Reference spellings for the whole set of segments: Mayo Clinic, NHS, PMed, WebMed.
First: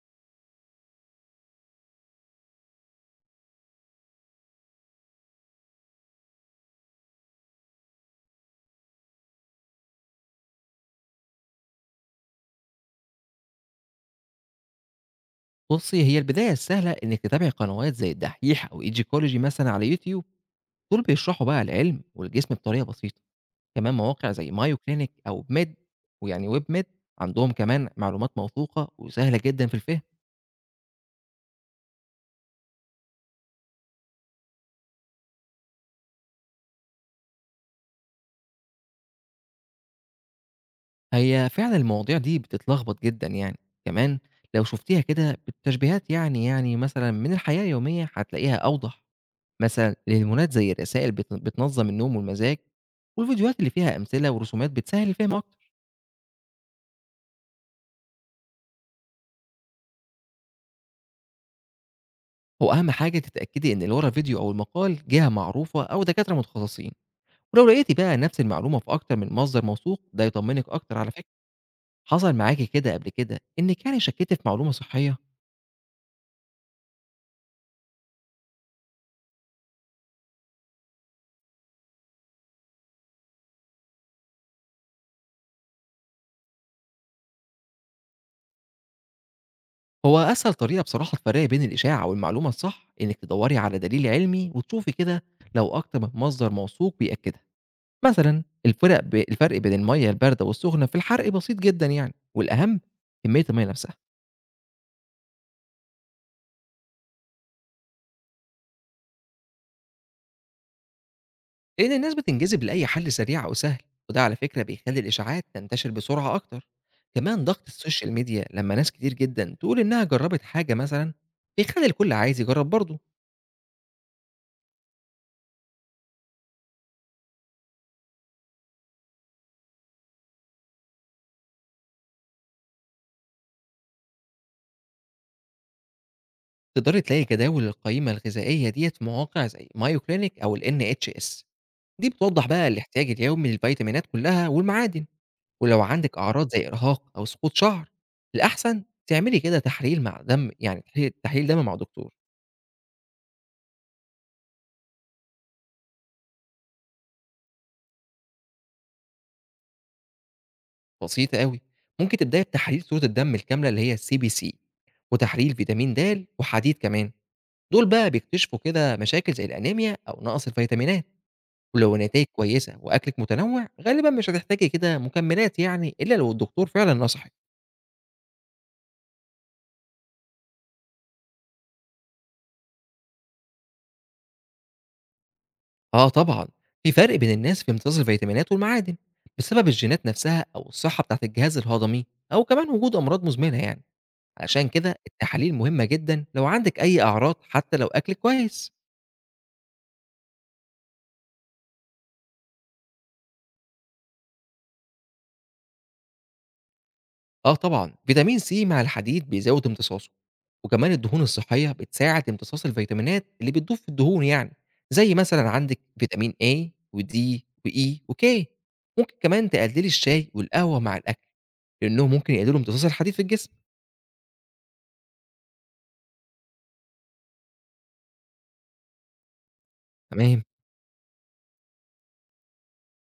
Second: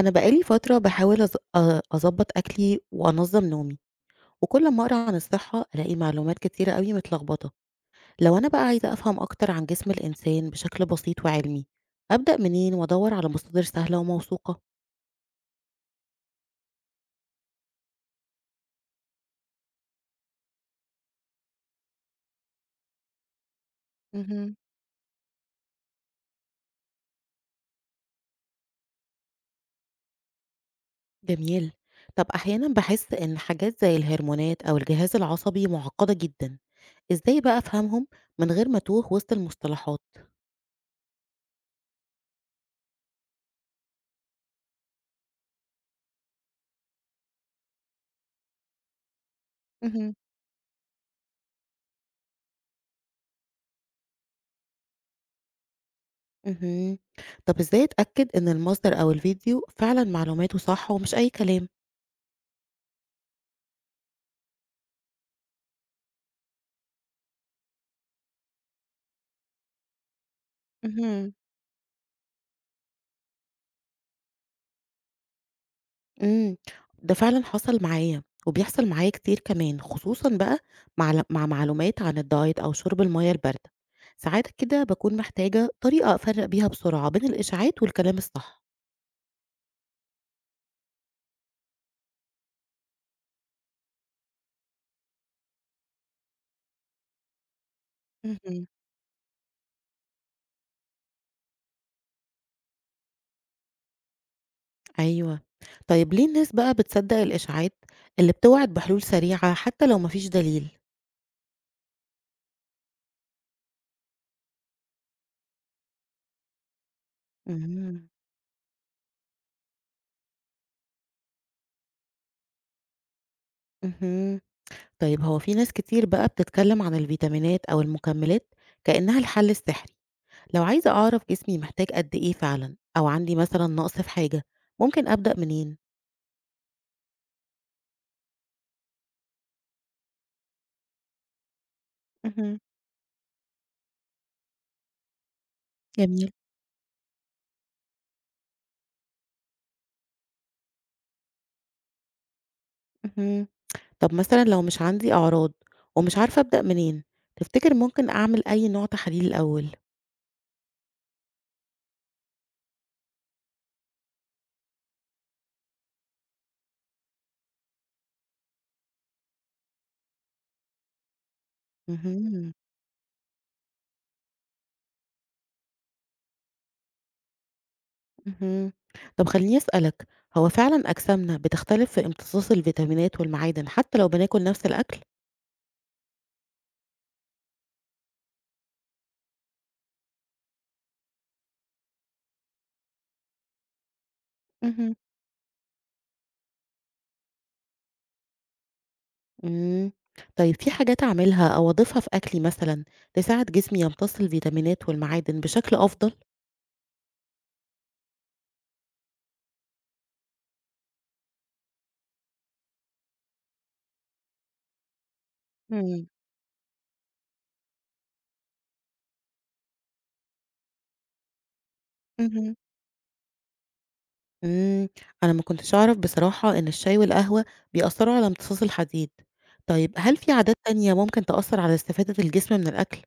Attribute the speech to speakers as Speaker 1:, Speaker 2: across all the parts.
Speaker 1: أنا بقى لي فترة باحاول أض أ أضبّط أكلي وأنظّم نومي، وكل أمّا أقرا عن الصحة ألاقي معلومات كتيرة أوي متلخبطة. لو أنا بقى عايزة أفهم أكتر عن جسم الإنسان بشكل بسيط وعلمي، أبدأ منين وأدوّر على مصادر سهلة وموثوقة؟
Speaker 2: بُصّي، هي البداية السهلة إنِّك تتابعي قنوات زي الدحيح أو Egyptology مثلًا على يوتيوب، دول بيشرحوا بقى العلم والجسم بطريقة بسيطة، كمان مواقع زي
Speaker 1: اهم.
Speaker 2: Mayo Clinic أو PMed ويعني WebMed عندهم كمان معلومات موثوقة وسهلة جدًا في الفهم،
Speaker 1: جميل. طب أحيانًا باحس إن حاجات زي الهرمونات أو الجهاز العصبي معقدة جدًا، إزاي بقى أفهمهم من غير ما أتوه وسط المصطلحات؟
Speaker 2: هي فعلًا المواضيع دي بتتلخبط جدًا يعني، كمان لو شُفتيها كده بالتشبيهات يعني مثلًا من الحياة اليومية هتلاقيها أوضح، مثلًا
Speaker 1: اهم.
Speaker 2: الهرمونات زي الرسائل بتنظّم النوم والمزاج، والفيديوهات اللي فيها أمثلة ورسومات بتسهّل الفهم أكتر.
Speaker 1: اهم. طب إزاي أتأكد إن المصدر أو الفيديو فعلًا معلوماته صح ومش أي كلام؟
Speaker 2: هو أهم حاجة تتأكدي إن اللي ورا الفيديو أو المقال جهة معروفة أو دكاترة متخصصين، ولو لقيتي بقى نفس المعلومة في أكتر من مصدر موثوق ده يطمنك أكتر على فكرة.
Speaker 1: اهم،
Speaker 2: حصل معاكي كده قبل كده إنك يعني شكيتي في معلومة صحية؟
Speaker 1: إمم، ده فعلًا حصل معايا، وبيحصل معايا كتير كمان، خصوصًا بقى مع معلومات عن الدايت أو شرب المَيَّة الباردة، ساعات كده باكون محتاجة طريقة أفرّق بيها بسرعة بين الإشاعات والكلام الصح.
Speaker 2: هو أسهل طريقة بصراحة تفرقي بين الإشاعة والمعلومة الصح إنك تدوري على دليل علمي وتشوفي كده لو أكتر من مصدر موثوق بيأكدها. مثلا
Speaker 1: اهم.
Speaker 2: الفرق بين المية الباردة والسخنة في الحرق بسيط جدا يعني، والأهم كمية المية نفسها.
Speaker 1: أيوه، طيب ليه الناس بقى بتصدق الإشاعات اللي بتوعد بحلول سريعة حتى لو ما فيش دليل؟
Speaker 2: لأن الناس بتنجذب لأي حل سريع أو سهل، وده على فكرة بيخلي الإشاعات تنتشر بسرعة أكتر، كمان ضغط
Speaker 1: إمم.
Speaker 2: السوشيال ميديا لما ناس كتير جدا تقول إنها جربت حاجة مثلا بيخلي الكل عايز يجرب برضه.
Speaker 1: اهم، طيب هو في ناس كتير بقى بتتكلم عن الفيتامينات أو المكملات كأنها الحل السحري. لو عايزة أعرف جسمي محتاج قد إيه فعلا أو عندي مثلا نقص في حاجة ممكن أبدأ منين؟
Speaker 2: تقدري تلاقي جداول القيمة الغذائية ديت في مواقع زي مايو كلينيك أو ال NHS دي بتوضح
Speaker 1: مهم.
Speaker 2: بقى الاحتياج اليومي للفيتامينات كلها والمعادن، ولو عندك
Speaker 1: جميل.
Speaker 2: أعراض زي إرهاق أو سقوط شعر الأحسن تعملي كده تحليل مع دم، يعني تحليل دم مع دكتور.
Speaker 1: مهم. طب مثلا لو مش عندي أعراض ومش عارفة أبدأ منين تفتكر ممكن أعمل أي نوع تحاليل الأول؟
Speaker 2: بسيطة أوي، ممكن تبدأي بتحاليل صورة الدم الكاملة اللي هي الCBC وتحليل فيتامين د وحديد كمان، دول بقى بيكتشفوا كده مشاكل زي الأنيميا أو نقص الفيتامينات، ولو النتايج
Speaker 1: مهم.
Speaker 2: كويسة وأكلِك متنوع غالبًا مش هتحتاجي كده مكملات يعني إلا لو الدكتور فعلًا نصحِك.
Speaker 1: مهم. طب خليني أسألك، هو فعلا أجسامنا بتختلف في امتصاص الفيتامينات والمعادن حتى لو بناكل نفس الأكل؟
Speaker 2: آه طبعًا، في فرق بين الناس في امتصاص الفيتامينات والمعادن بسبب الجينات نفسها أو الصحة بتاعة الجهاز الهضمي أو كمان وجود أمراض مزمنة يعني، علشان كده
Speaker 1: مهم.
Speaker 2: التحاليل مهمة جدًا لو عندِك أي أعراض حتى لو أكلِك كويس.
Speaker 1: مم. طيب في حاجات أعملها أو أضيفها في أكلي مثلا تساعد جسمي يمتص الفيتامينات والمعادن بشكل أفضل؟
Speaker 2: آه طبعًا، فيتامين C مع الحديد بيزوّد امتصاصه، وكمان الدهون الصحية بتساعد امتصاص الفيتامينات اللي بتدوب في الدهون يعني، زي مثلًا عندِك فيتامين A وD وE وK. ممكن كمان تقللي الشاي والقهوة مع الأكل، لإنهم ممكن
Speaker 1: اهم.
Speaker 2: يقللوا امتصاص الحديد في الجسم.
Speaker 1: إمم. أنا ما كنتش أعرف بصراحة إن الشاي والقهوة بيأثّروا على امتصاص الحديد. طيب هل في
Speaker 2: تمام.
Speaker 1: عادات تانية ممكن تأثّر على استفادة الجسم من الأكل؟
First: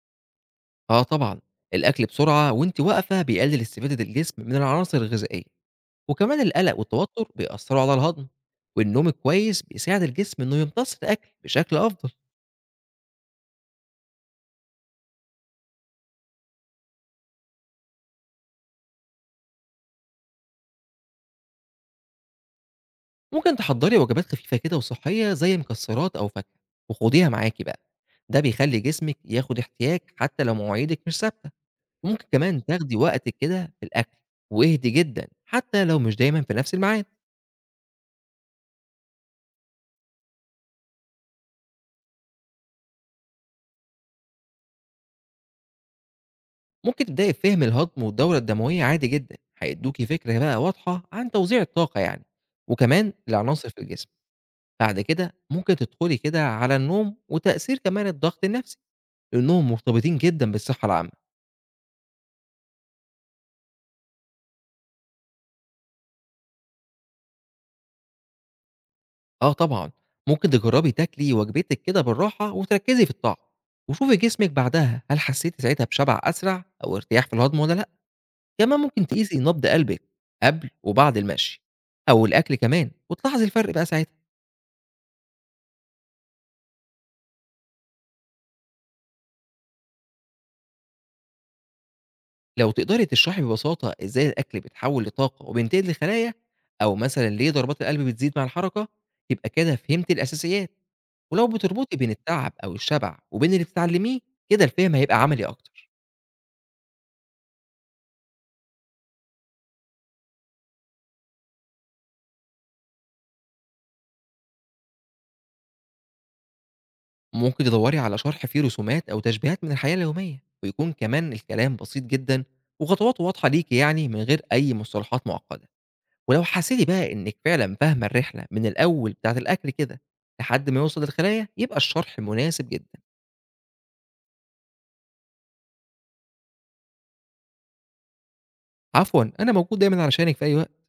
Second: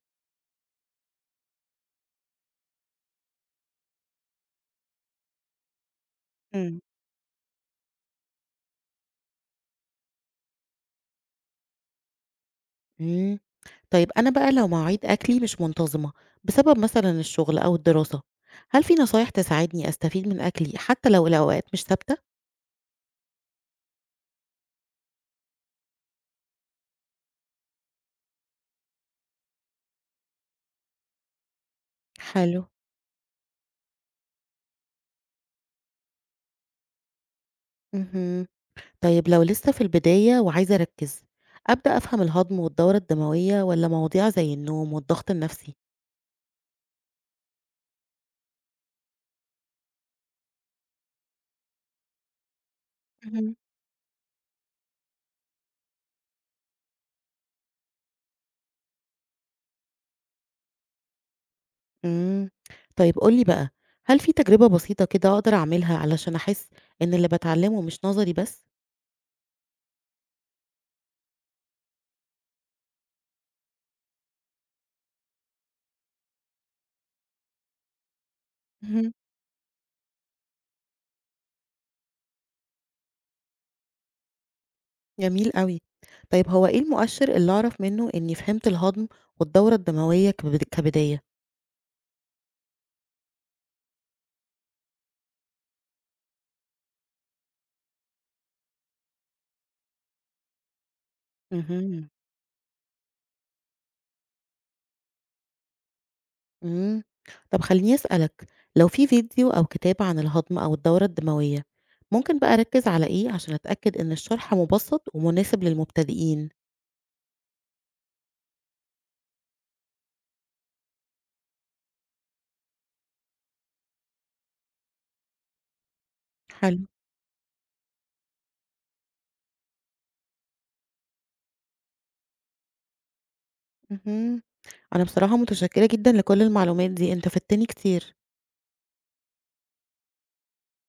Speaker 2: آه طبعًا، الأكل بسرعة وأنتِ واقفة بيقلل استفادة الجسم من العناصر الغذائية، وكمان القلق
Speaker 1: إمم.
Speaker 2: والتوتر بيأثروا على الهضم، والنوم الكويس بيساعد الجسم إنه يمتص الأكل بشكل أفضل.
Speaker 1: إمم. طيب أنا بقى لو مواعيد أكلي مش منتظمة بسبب مثلًا الشغل أو الدراسة، هل في نصايح تساعدني أستفيد من أكلي حتى لو الأوقات مش ثابتة؟
Speaker 2: ممكن تحضّري وجبات خفيفة كده وصحّية زي مكسّرات أو فاكهة وخُديها معاكِ بقى، ده بيخلّي جسمِك ياخُد احتياج حتّى لو مواعيدِك مش ثابتة، وممكن
Speaker 1: حلو.
Speaker 2: كمان تاخدي وقتِك كده في الأكل واهدي جدًا حتّى لو مش دايمًا في نَفْس الميعاد.
Speaker 1: اهم. طيب لو لسه في البداية وعايزة أركّز، أبدأ أفهم الهضم والدورة الدموية والّا مواضيع زي النوم والضغط النفسي؟
Speaker 2: ممكن تبدئي بفهم الهضم والدورة الدموية عادي جدًا، هيدّوكِ فكرة بقى واضحة عن توزيع الطاقة يعني، وكمان
Speaker 1: اهم.
Speaker 2: العناصر في الجسم، بعد كده ممكن تدخُلي كده على النوم وتأثير كمان الضغط النَفْسي، لإنّهم مرتبطين جدًا بالصحّة العامة.
Speaker 1: إمم. طيب قُل لي بقى، هل في تجربة بسيطة كده أقدر أعملها علشان أحس إن اللي باتعلّمه مش نظري بس؟
Speaker 2: آه طبعًا، ممكن تجرّبي تاكلي وجبتِك كده بالراحة وتركّزي في الطعم، وشوفي جسمِك بعدها هل حسّيتِ ساعتها بشبع أسرع أو ارتياح في الهضم والّا لأ، كمان ممكن
Speaker 1: اهم،
Speaker 2: تقيسي نبض قلبِك قبل وبعد المشي أو الأكل كمان وتلاحظي الفرق بقى ساعتها.
Speaker 1: جميل أوي. طيب هو إيه المؤشر اللي أعرف منّه إنّي فهمت الهضم والدورة الدموية كبداية؟
Speaker 2: لو تقدري تشرحي ببساطة إزاي الأكل بيتحوّل لطاقة وبينتقل لخلايا أو مثلًا ليه ضربات القلب بتزيد مع الحركة، يبقى كده فهمتِ الأساسيات، ولو بتربطي
Speaker 1: اهم.
Speaker 2: بين التعب أو الشبع وبين اللي بتتعلّميه كده الفهم هيبقى عملي أكتر.
Speaker 1: إمم. طب خلّيني أسألك، لو في فيديو أو كتاب عن الهضم أو الدورة الدموية، ممكن بقى أركّز على إيه عشان أتأكد إن الشرح مُبسّط ومناسب للمبتدئين؟
Speaker 2: ممكن تدوري على شرح فيه رسومات أو تشبيهات من الحياة اليومية ويكون كمان الكلام بسيط جدا وخطواته واضحة ليكي يعني من غير أي مصطلحات معقدة، ولو حسيتي
Speaker 1: حلو.
Speaker 2: بقى إنك فعلا فاهمة الرحلة من الأول بتاعة الأكل كده لحد ما يوصل للخلايا يبقى الشرح مناسب جدا.
Speaker 1: اهم. أنا بصراحة متشكّرة جدًا لكل المعلومات دي، أنت فدتني كتير.
Speaker 2: عفوا، أنا موجود دايما علشانك في أي وقت.